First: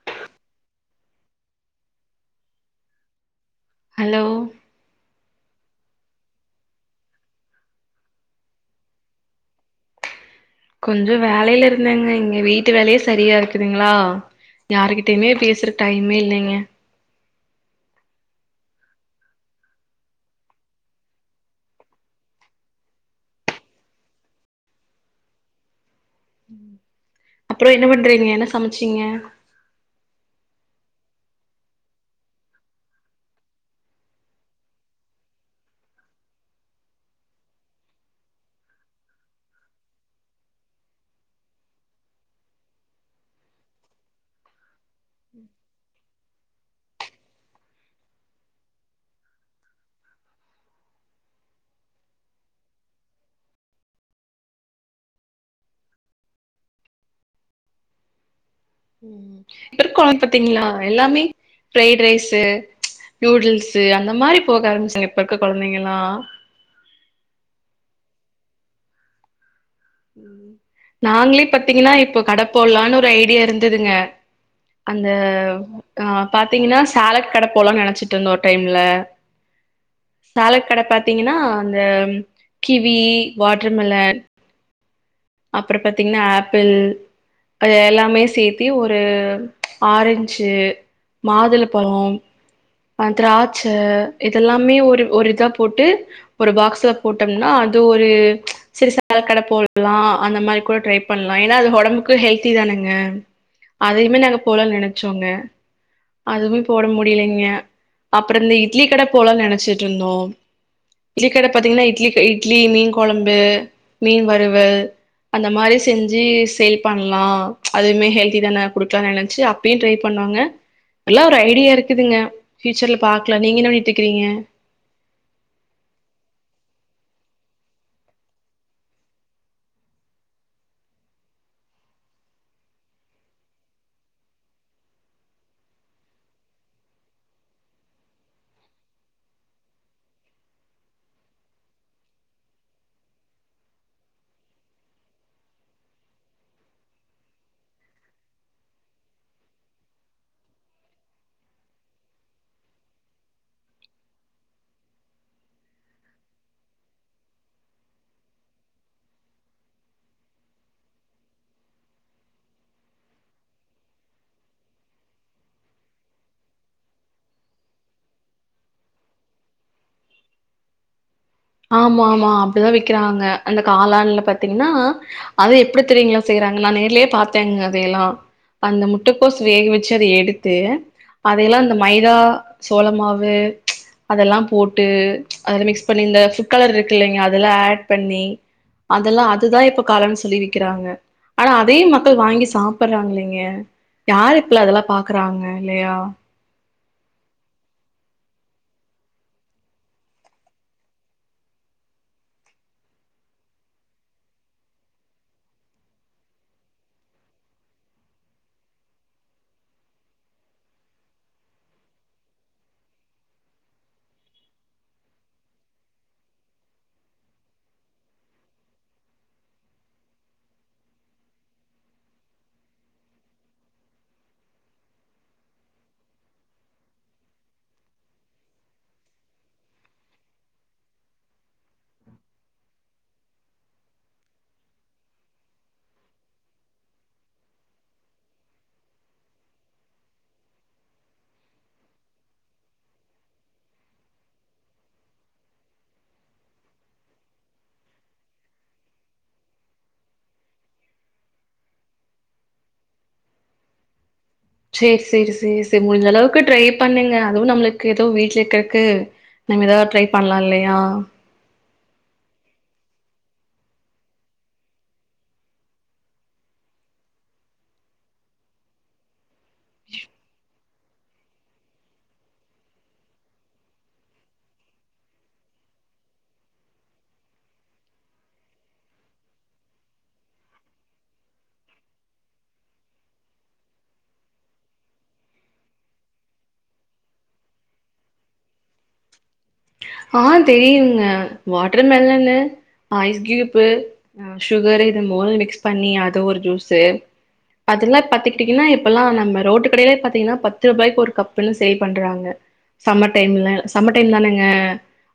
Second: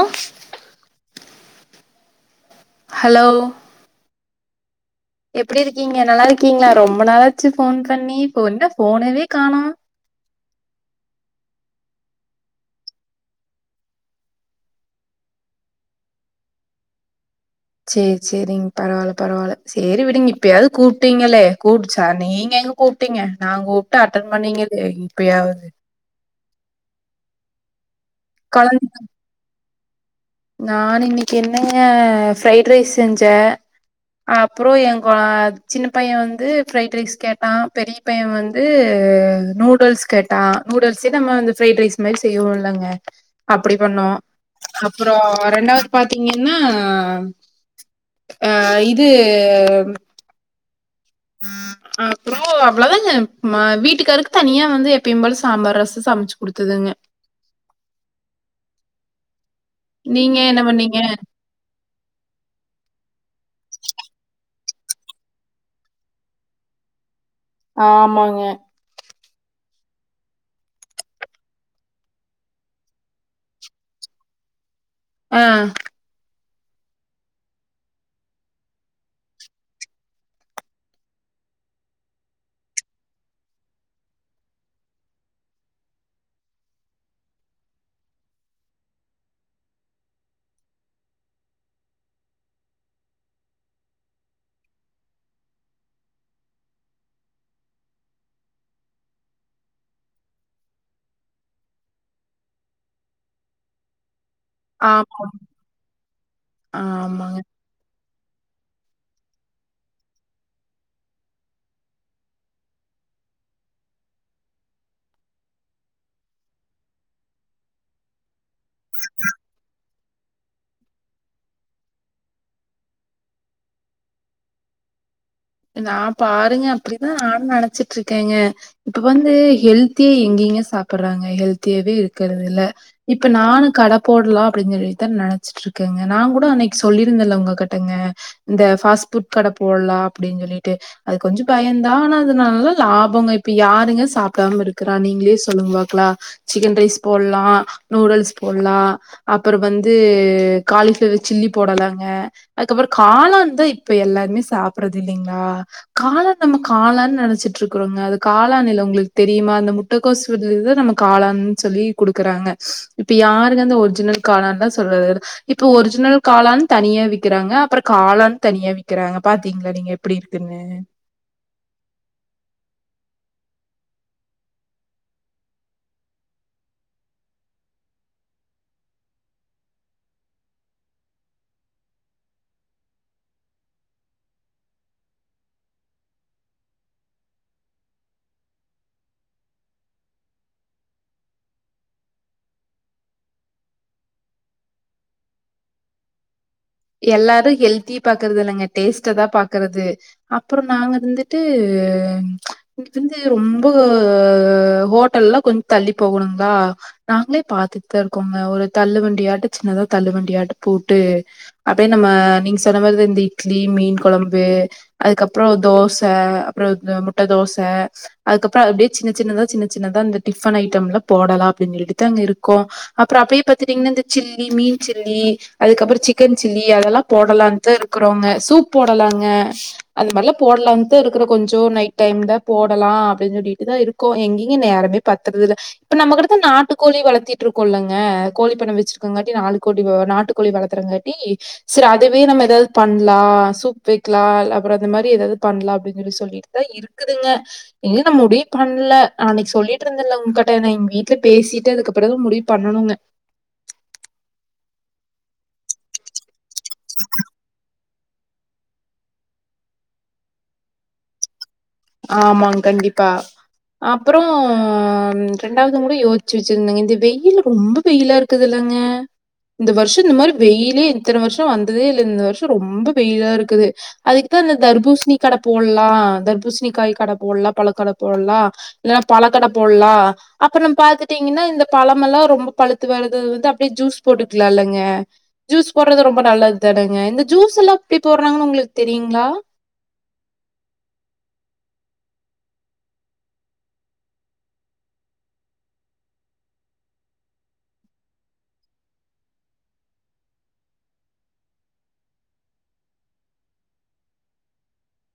ஆ hello hello எப்டி இருக்கீங்க நல்லா இருக்கீங்களா ரொம்ப நாளாச்சு போன் பண்ணி என்ன போன்னவே கானோ கொஞ்சோ வேலையில இருந்தேங்க இங்க வீட்டு வேலேயே சரியா இருக்குதுங்களா யாருகிட்டயுமே பேசுரக்கு டைமே இல்லைங்க செரி செரிங்க பரவாயில்ல பரவாயில்ல செரி விடுங்க இப்பயாவது கூப்பிட்டீங்களே கூப்பிச்சா நீங்க நீங்க கூப்பிட்டீங்க நா கூப்ட்டு அட்டன் பண்ணீங்க இப்பயாவது அப்ரோ என்ன பண்றீங்க என்ன சமச்சீங்க நானு இன்னிக்கு என்னங்க ஃரைட்டு ரைஸ் செஞ்சே அப்புரோ எங்க சின்ன பைய வந்து பிரஃரைட் ரைஸ் கேட்டா பெரிய பைய வந்து நூடுல்ஸ் கேட்டா நூடுல்ஸே நம்ம வந்து பிரைட் மாரி செய்வோ இல்லங்க அப்டி பண்ணோ அப்புரோ ரெண்டாவது பாத்தீங்கனா ஆ இது அப்புரோ அவ்வள தாங்க ம வீட்டுக்காருக்கு தனியா வந்து எப்பியு போல சாம்பார் ரசோ சமைச்சு குடுத்துதுங்க இப்ப இருக்கோ கொழந்த நீங்க என்ன பாத்தீங்களா பண்ணீங்க? எல்லாமே ஃரைட் ரைஸ்சு நூடுல்ஸ்சு அந்த மாரி போக ஆரம்பிச்சாங்க இப்ப இருக்க கொழந்தைங்களா ஆமாங்க நாங்களே பாத்தீங்கன்னா இப்போ கட போடலான்னு ஒரு ஐடியா இருந்ததுங்க அந்த ஆ அ பாத்தீங்கன்னா சாலட் கட போடுலானு நெனச்சிட்டு இருந்தோ ஒரு டைம்ல சாலட்க்கடே பாத்தீங்கன்னா அந்த கிவி வாட்டர்மெலன் அப்புர பாத்தீங்கன்னா ஆப்பிள் அது எல்லாமே சேத்தி ஒரு ஆரஞ்சு மாதுள பலோ திராட்ச இதெல்லாமே ஒரு ஒரு இதா போட்டு ஒரு பாக்ஸ்ல போட்டோம்னா அது ஒரு ம்ச் சிறு சாலட் கடே போட்லா அந்த மாரி கூட ட்ரை பண்ணலா ஏனா அது ஒடம்புக்கு ஹெல்தி தானங்க அதையுமே நாங்க போல ஆமா, நினச்சோங்க அதுமே போட ஆமாங்க. முடியலைங்க அப்புரோ இந்த இட்லி கட போலாம்னு நெனச்சிட்டு இருந்தோ இட்லி கட பாத்தீங்கன்னா இட்லி இட்லி மீன் கொளம்பு மீன் வறுவல் அந்த மாதிரி செஞ்சி சேல் பண்லா ம்ச் அதுவுமே ஹெல்தி தானே குடுக்கலானு நெனைச்சி அப்பியு டிரை பண்ண னோங்க எல்லா ஒரு ஐடியா இருக்குதுங்க பியூச்சர்ல பாக்கல நீங்க என்ன பண்ணிட்டு இருக்கிறீங்க [inaudible] நா பாருங்க அப்படிதா நானு நெனச்சிட்டு இருக்கங்க இப்ப வந்து ஹெல்த்தியா எங்க எங்கங்க சாப்பறாங்க ஹெல்தியாவே இருக்கறது இல்ல இப்ப நானு கடே போடலா அப்பிடின்னு சொல்லித நெனச்ச சுட்டுருக்கங்க நா கூட அன்னைக்கு சொல்லிருந்தல உங்க கிட்டங்க இந்த ஃபாஸ்ட் ஃபுட் கட போலாம் அப்டின்னு சொல்லிட்டு அது கொஞ்சு பயோந்தா ஆனா அதனால லாபங்க இப்ப யாருங்க சாப்டாம இருக்கறா நீ நீங்களே சொல்லுங்க பாக்கலா சிக்கன் ரைஸ் போட்ல்லா நூடுல்ஸ் போட்ல்லா அப்பறோ வந்து காலிப்பளவர் சில்லி போடலாங்க அதுக்கப்பறோ காளான்தா இப்ப எல்லாருமே சாப்ப சாப்பறது இல்லிங்களா காளான் நம்ம காளான்னு நெனச்சிட்டு இருக்கறோங்க அது காளானில்ல உங்களுக்கு தெரியுமா அந்த முட்டகோசு [unintelligible] நம்ம காளான் சொல்லி குடுக்கறாங்க இப்ப யாருங்க அந்த ஒரிஜினல் காளான்லா சொல்றது இப்ப ஒரிஜினல் காலான் தனியா விக்கிறாங்க அப்பறோ காலான்னு தனியா விக்கிறாங்க பாத்து பாத்தீங்களா நீங்க எப்பிடி இருக்குன்னு ஆமா ஆமா அப்புடிதா விக்கறாங்க அந்த காலண்ல பாத்தீங்கன்னா அது எப்பிடி தெரியுங்களா செய் நா நேர்லயே பாத்தேங்க அதேயெல்லா அந்த முட்டக்கோசு வேக வெச்சு அத எடுத்து அதையெல்லா இந்த மைதா சோள மாவு அதெல்லாம் போட்டு அதுல மிக்ஸ் பண்ணி இந்த ஃபுட் கலர் இருக்கில்லிங்க அதெல்லா ஏட் பண்ணி அதெல்லா அதுதா இப்ப காளான் சொல்லி விக்கிறாங்க ஆனா அதயு மக்கள் வாங்கி சாப்பறாங்கில்லிங்க யாரு இப்பலா அதெல்லா பாக்கறாங்க இல்லையா எல்லாரு ஹெல்திய பாக்கறது இல்லங்க டேஸ்ட தா பாக்கறது அப்பறோ நாங்க இருந்துட்டு [unintelligible] ரொம்போ ஹோட்டல்லா கொஞ் தள்ளி போகோணுங்ளா நாங்ளே பாத்துட் தா இருக்கோங்க ஒரு தள்ளுவண்டியாட்ட சின்னதா தள்ளு வண்டியாட்ட போட்டு அப்பயு நம்ம நீங்க சொன்ன மாரிதா இந்த இட்லி மீன் கொழம்பு அதுக்கப்பறோ தோச அப்ற [unintelligible] அ முட்ட தோச அதுக்கப்றோ அது அப்டியே சின்ன சின்னதா சின்ன சின்னதா இந்த டிஃபன் ஐட்டம்லா போடலா அப்டி [unintelligible] தாங்க இருக்கோ அப்றோ அப்டியே பாத்துடீங்ன்னா இந்த சில்லி மீன் சில்லி அதுக்கப்புறோ சிக்கன் சில்லி அதெல்லா போடலான்தா இருக்குறோங்க சூப் போடலாங்க அந் மார்ல்லா போடலான்தா இருக்றோ கொ ஞ்சோ நைட் டைம்ல போடலா அப்டின் சொல்லிட்டுதா இருக்கோ எங்கீங்க நேரமே பத்தறதில்ல இப்ப நம்ம கிட்டத்த நாட்டு கோழி வளத்திட்ருக்கோ இல்லங்க கோழி பண்ண வெச்சிருக்கங்காட்டி நாலு கோடி வ நாட்டு கோழி வளத்தறங்கா ட்டி செரி அதுவே நம்ம எதாது பண்லா சூப் வெக்லா ல் அப்பற அந்த மாரி எதாது பண்லா அப்டின் சொல்லிட்டு தா இருக்குதுங்க இன்னு ந முடிவு பண்ல ஆ அன்னிக்கு சொல்லிட்ருந்தல்ல உங்கட்ட நா எங் வீ ட்ல பேசிட்டு அதுக்கப்பற முடிவு பண்ணணுங்க சேர் சேரி சேர் சே முஞ்ச அளவுக்கு ட்ரை பண்ணுங்க அதுவு நம்ள க்கு எதோ வீட்ல இக்கறக்கு நம்ம எதாவ ட்ரை பண்லா இல்லையா ஆமாங் கண்டிப்பா அப்பறோ ரெண்டாவதுங் கூட யோச்சி வெச்சிருந்தங்க இந்த வெயிலு ரொம்ப வெயிலா இருக்குதுல்ல ங்க இந்த வர்ஷோ இந்த மாரி வெயி லே இத்தன வர்ஷோ வந்ததே இல்ல இந்த வர்ஷோ ரொம்ப வெயிலா இருக்குது அதுக்குத்தா இந்த தர்பூசிணி கட போல் லா தர்பூசிணி காய் கட போல்லா பழக்கட போல்லா இல்லனா பழக்கட போல்லா அப்ற நம் பாத்துட்டீங்கன்னா இந்த பழமெல்லா ரொம்ப பழுத்து வரது வந்து அப்டே ஜூஸ் போட்டுக்லா இல்லங்க ஜூஸ் போட்றது ரொம்ப நல்லதுத்தா டங்க இந்த ஜூஸ் எல்லா ப்டி போட்றாங்கன் உங்குளுக் தெரியுங்ளா ஆ தெரியுங்க வாட்ர் மெலன்னு ஐஸ் கியூப்பு சுகரு இத மூணு மிக்ஸ் பண்ணி அது ஒரு ஜூஸு அதுல்லா பாத்துக்கிட்டீங்கன்னா இப்பெல்லா நம்ம ரோட்டு கடையிலே பாத்தீங்கனா பத்து ருபாய்க்கு ஒரு கப்புன் சேல் பண்றாங்க சம்மர் டைம்ல சம்ம டைம் தானங்க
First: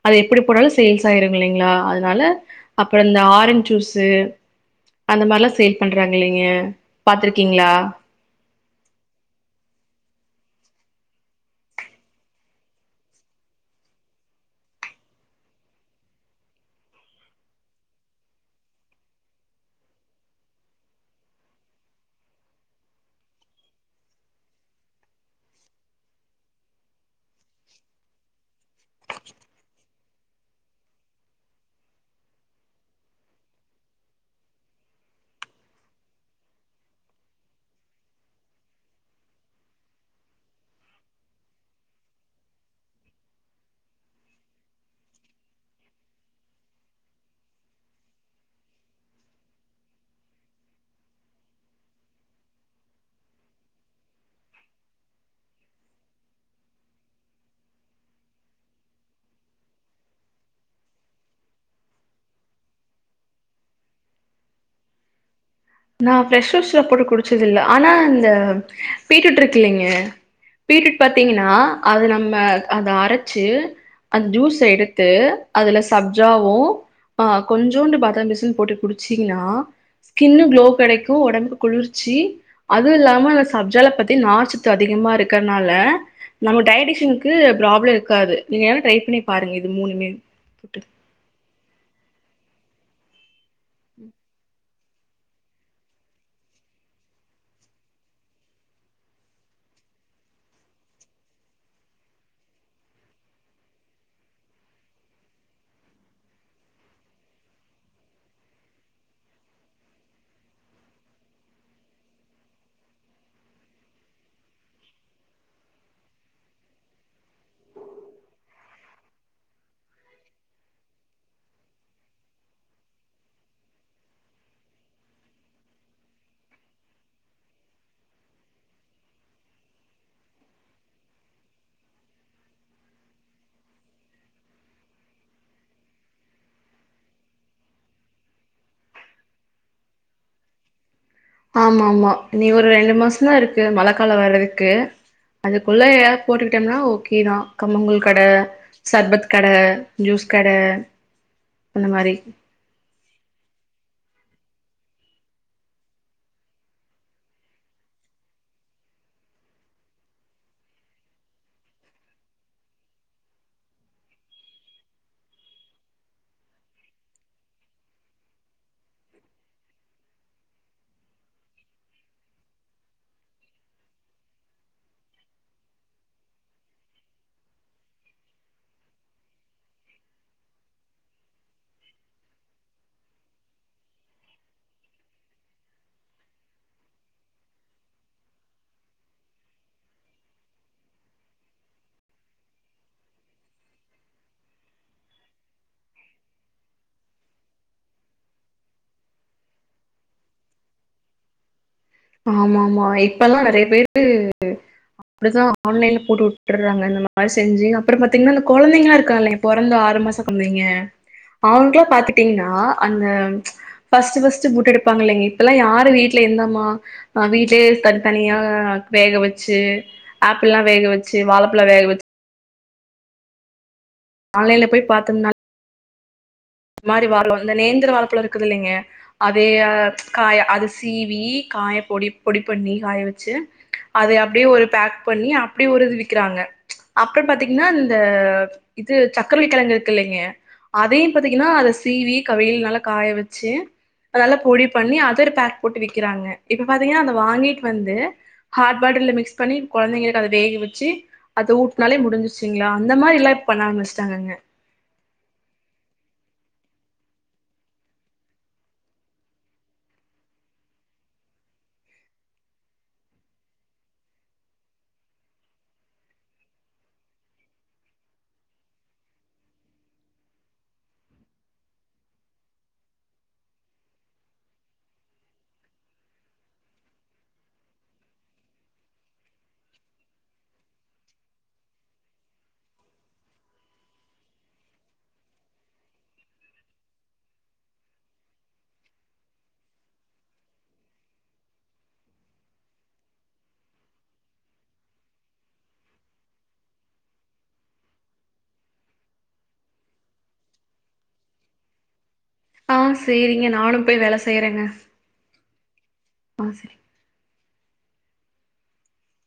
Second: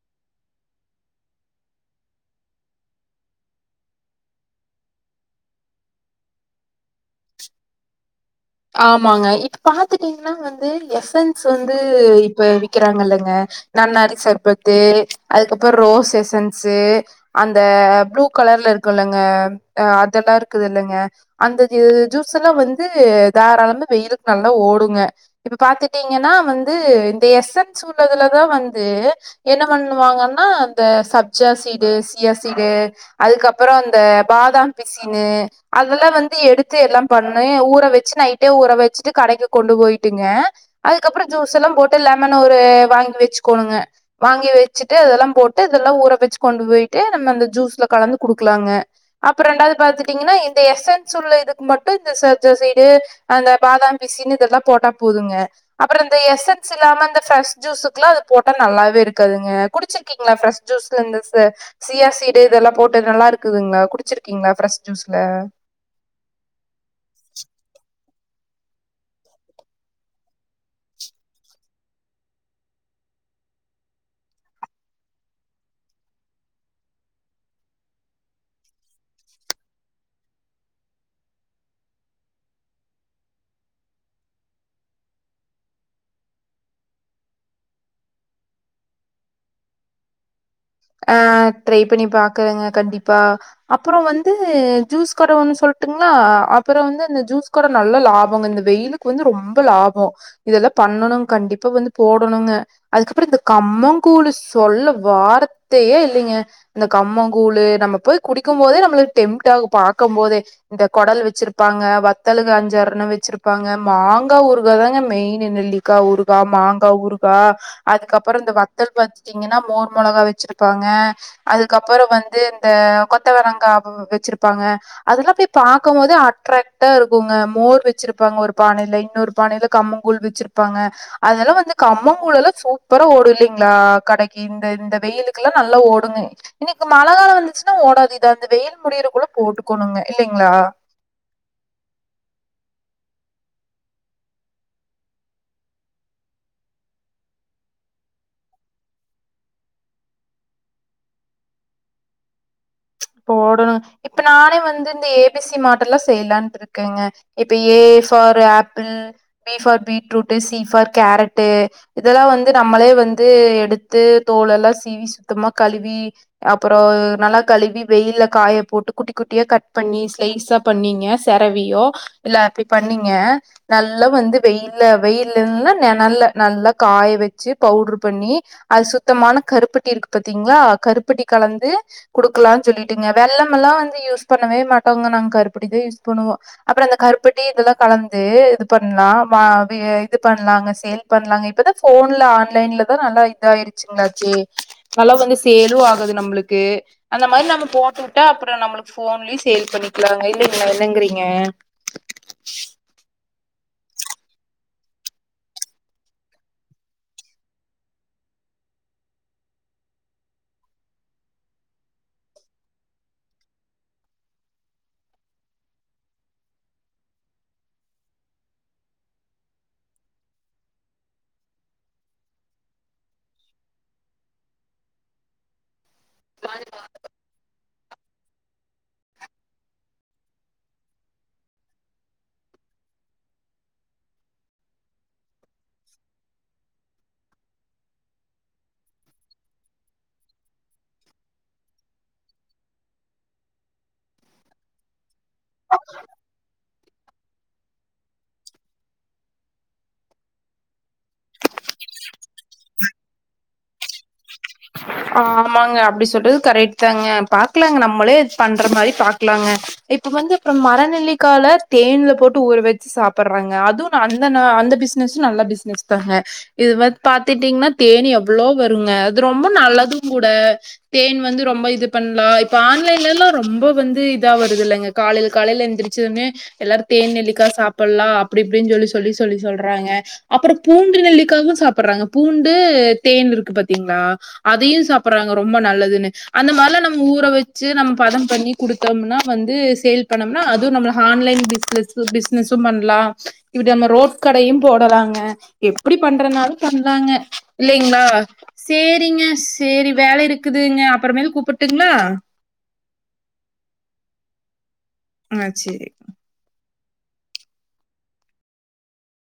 அது எப்பிடி போனாலு சேல்ஸ் ஆயிருங்கில்லைங்ளா அதுனால அப்புறோ இந்த ஆரஞ் ஜூஸு அந்த மார்ல்லா சேல் பண்றாங்க இல்லீங்க பாத்துருக்கீங்ளா ஆமாங்க இப்ப பாத்துட்டீங்ன்னா வந்து எசன்ஸ் வந்து இப்ப விக்கிறாங் இல்லங்க நன்னாரி சர்பத்து அதுக்கப்பற் ரோஸ் எசென்சு அந்த ப்ளூ க லர்ல இருக்குல்லங்க ஆ அதல்லா இருக்குதில்லங்க அந்த [unintelligible] ஜூஸெல்லா வந்து தாராளமா வெயிலுக் நல்லா ஓடுங்க இப்ப பாத்துட்டீங்கனா வந்து இந்த எஸ்சென்ஸ் உள்ளதுல தா வந்து என்ன பண்ணுவாங்கன்னா அந்த சப்ஜா சீடு சியா சீடு அ துக்கப்பறோ அந்த பாதாம் பிசினு அதெல்லா வந்து எடுத்து எல்லாம் பண்ணு ஊற வெ ச்சு நைட்டே ஊற வெச்சிட்டு கடைக்கு கொண்டு போய்ட்டுங்க அதுக்கப்ற ஜூஸ் எல்லாம் போட்டு லெமன் ஒரு வா ங்கி வெச்சுக்கோனுங்க வாங்கி வெச்சிட்டு அதெல்லாம் போட்டு அதுல்லா ஊற வெச்சு கொண்டு போயிட்டு நம்ம அந்த ஜூஸ்ல கல ந்து குடுக்லாங்க அப்ப ரெண்டாவ்து பாத்துட்டீங்கன்னா இந்த எஸ்சென்சு உள்ள இதுக்கு மட்டு இந்த சப்ஜா சீ டு அந்த பாதாம் பிசினு இதெல்லா போட்டா போதுங்க அப்ற இந்த எஸ்சென்சு இல்லாம இந்த ப்ரெஷ் ஜூ ஸுக்லா அது போட்டா நல்லாவே இருக்காதுங்க குடிச்சிருக்கீங்ளா ப்ரெஷ் ஜூஸ்ல இந்த ச சியா சீடு இதெல்லா போட்டு நல்லாருக்குதுங்ளா குடிச்சிருக்கீங்ளா ஃப்ரெஷ் ஜூஸ்ல நா ஃப்ரெஷ் ஜூஸ்ல போட்டு குடிச்சதில்ல ஆனா இந்த பீட்ரூட்ருக்குல்லிங்க பீட்ரூட் பாத்தீங்கனா அத நம்ம அத அரைச்சு அந்த ஜூஸ்ஸ எடுத்து அதல சப்ஜாவு ஆ கொஞ்சூண்டு பாதாம் பிசின் போட்டு குடிச்சீங்ன்னா ஸ்கின்னு குளோ கெடைக்கு ஒடம்புக்கு குளிர்ச்சி அது இல்லாம அந்த சப்ஜால பாத்தி நார்ச்சத்து அதிகமாருக்க னால நம்ம டைஷனுக்கு ப்ராப்ள இருக்காது நீங்கவென ட்ரை பண்ணி பாருங்க இது மூணுமே அ ட்ரை பண்ணி பாக்குறேங்க கண்டிப்பா அப்றோ வந்து ஜூஸ் கட ஒன்னு சொல்ட்டுங்களா அப்றோம் வந்து அந்த ஜூஸ் கட நல்ல லாபங்க இந்த வெயிலுக்கு வந்து ரொம்ப லாப மோ இதெல்லா பண்ணணு கண்டிப்பா வந்து போடணும்ங்க அதுக்கப்புற இந்த கம்பங் கூழ் சொல்ல வாரத் த்தையே இல்லங்க இந்த கம்ப கூழு நம்ம போய் குடிக்கு போதே நம்மளுக்கு டெம்டாகு பாக்கு போதே இந்த கொடல் வச்சிருப்பாங்க வத்தலு அஞ்சறுண வச்சிருப்பாங்க மாங்கா ஊருகா தாங்க மெயின் என் நெலிக்கா உருகா மாங்கா உருகா அதுக்கப்பற இந்த வத்தல் பாத்திங்கன்னா மோர் மிளகா வச்ச ப்பாங்க அதுக்கப்பற வந்து இந்த கொத்தவரங்கா வச்சிருப்பாங்க அதெல்லா பே பாக்கு போது அட்ராக்ட்டா இருக்குங்க மோர் வெச்சிருப்பாங்க ஒரு பானையில இன்னொரு பானையில கம்மங்கழ் வச்சிருப் ப்பாங்க அதல வந்து கம்மங்கூழு லெல்லா சூப்பர ஓடுல்லிங்களா கடைக்கு இந்த இந்த வெயிலுக் நல்லா ஓடுங்க இன்னிக்கு மழ கால வந்துச்சுன்னா ஓடாது அந்த வெயில் முடியிற கூட போட்டுக்கணுங்க இல்லைங் லா ஆமா ஆமா நீ ஒரு ரெண்டு மாசம்தா இருக்கு மழ கால வர்றதுக்கு அதுக்குள்ள போட்டுக்கிட்டோம்னா ஓகே தா கம்மங்க்கூழ் கட சர்பத் கட ஜூஸ் கட அந்த மாரி போடணு இப்ப நானே வந்து இந்த ஏ பி சி மாட்டெல்லா செய்யலான்ட் இருக்கேங்க இப்ப A A for apple B for beetroot C for carrot இதெல்லா வந்து நம்மளே வந்து எடுத்து தோல எல்லா சீவி சுத்தமா கழுவி அப்புறம் நல்லா கழுவி வெயில்ல காய போட்டு குட்டி குட்டியா கட் பண்ணி ஸ்லைஸா பண்ணீங்க செரவியோ இல்ல அப்பிபண்ணி நீங்க நல்ல வந்து வெயில்ல வெயில் இல்ல நினல்ல நல்லா காய வச்சு பவு டர் பண்ணி அது சுத்தமான கருப்பட்டி இருக்கு பாத்தீங்களா கருப்பட்டி கலந்து குடுக்கலா சொல்லிட்ங்க வெள்ள எல்லா வந்து யூஸ் பண்ணவே மாட்டோங்க நாங்க கருப்படி தா யூஸ் பண்ணுவோ அப்புறம் அந்த கருப்பட்டி கலந்து இது பண்லா இது பண்லாங்க சேல் பண்ணலாங்க இப்பதா போன்ல ஆன்லைன் தா நல்லா இத ஆயிருச்சுங்களாச்ச நல்லா வந்து செலும் ஆகுது நம்மளுக்கு அந்த மாரி நா நம்ம போட்டு விட்டா அப்புறம் நம்மளுக்கு போன்லயும் சேல் பண்ணிக்கலாங்க இல்லிங்களா என்னங்குறீங்க இப்பல்லா நெறைய பேரு அப்படிதா ஆன்லைன்ல போட்டு வுட்டுறாங்க இந்த மாரி செஞ்சு அப்புறம் பாத்தீங்கன்னா அந்த கொழதைங்களா இருக்காளங்க பொறந்து ஆறு ஒன்ற மாச பண்ணுவீங்க அவங்க பாத்துட்டீங்கன்னா அந்த பர்ஸ்ட் பர்ஸ்ட்டு பூட் எடுப்பாங்க இலைங்க இப்ப எல்லா யாரு வீட்ல என்னம்மா ஆ வீட்லயே தனித்தனியா வேக வச்சு ஆப்பில்லா வேக வச்சு வாழப்பலா வேக வச் ஆன்லைன்ல போய் பார்த்தம்னா இந்த மாரி நேந்திர வாழ பழம் இருக்குது இல்லைங்க அதய காய அது சீவி காய பொடி பொடி பண்ணி காய வச்சு அத அப்படியே ஒரு பேக் பண்ணி அப்படியே ஒரு விக்கிறாங்க அப்புறம் பாத்தீங்கன்னா இந்த இது சக்கரவள்ளி கிழங்கு இருக்கு இல்லைங்க அதையு பாத்தீங்கன்னா அத சீவி வெயில் நல்ல காய வச்சு நல்ல பொடி பண்ணி அத பேக் போட்டு விக்கிறாங்க இப்ப பாத்தீங்கன்னா அத வாங்கிட்டு வந்து ஹாட் வாட்டர்ல மிக்ஸ் பண்ணி குழந்தைகளுக்கு அத வேக வெச்சு அத உட்டுனாலே முடுஞ்சுழிகலா அந்த மாறி எல்லா பண்ண ஆரம்பிச்சுட்டாங்க ஆமாங்க அப்படி சொல்றது கரெக்ட் தாங்க பாக்கலாங்க நம்மளே பண்ற மாதிரி பாக்கலாங்க இப்ப வந்து மரநெல்லிக்கல தேன்ல போட்டு ஊற வச்சு சாப்பிடுறாங்க அதுவூ அந்த அந்த பிசினஸ் நல்ல பிசினஸ் தாங்க இது வ பா்த்தட்டீங்கன்னா தேனி எவ்வளோ வருங்க ரொம்ப நல்லதும் கூட தேன் வந்து ரொம்ப இது பண்ணலா இப்ப ஆன்லைன்லல்லா ரொம்ப வந்து இதா வருது இல்லலைங்க காலையில காலையில எந்திரிச்சதுமே எல்லாரு தேன் நெல்லிக்கா சாப்பிடலா அப்படி இப்படின்னு சொல்லி சொல்லி சொல்லி சொல்றாங்க அப்புறம் பூண்டு நெல்லிக்காகவு சாப்பிடுறாங்க பூண்டு தேன் இருக்கு பாத்தீங் னா அதையு சாப்படறாங்க ரொம்ப நல்லதுன்னு அந்த மாரிலா நம்ம ஊற வெச்சு நம்ம பதம் பண்ணி குடுத்த ம்னா வந்து சேல் பண்ணம்னா அதுவு நம்ம ஹான்லைன் பிசினஸ் பிசினஸ்ஸு பண்லா இப்டி நம்ம ரோட் கடையு போடலாங்க எப்படி பண்றனாலு பண்லாங்க இல்லைங்ளா சேரிங்க சேரி வேலை இருக்குதுங்க அப்பறமேல் கூப்புட்டுங்ளா ஆ சேரிங்க நானும் போய் வேல செய்யறேங்க ஆ சேரி ஆ சரி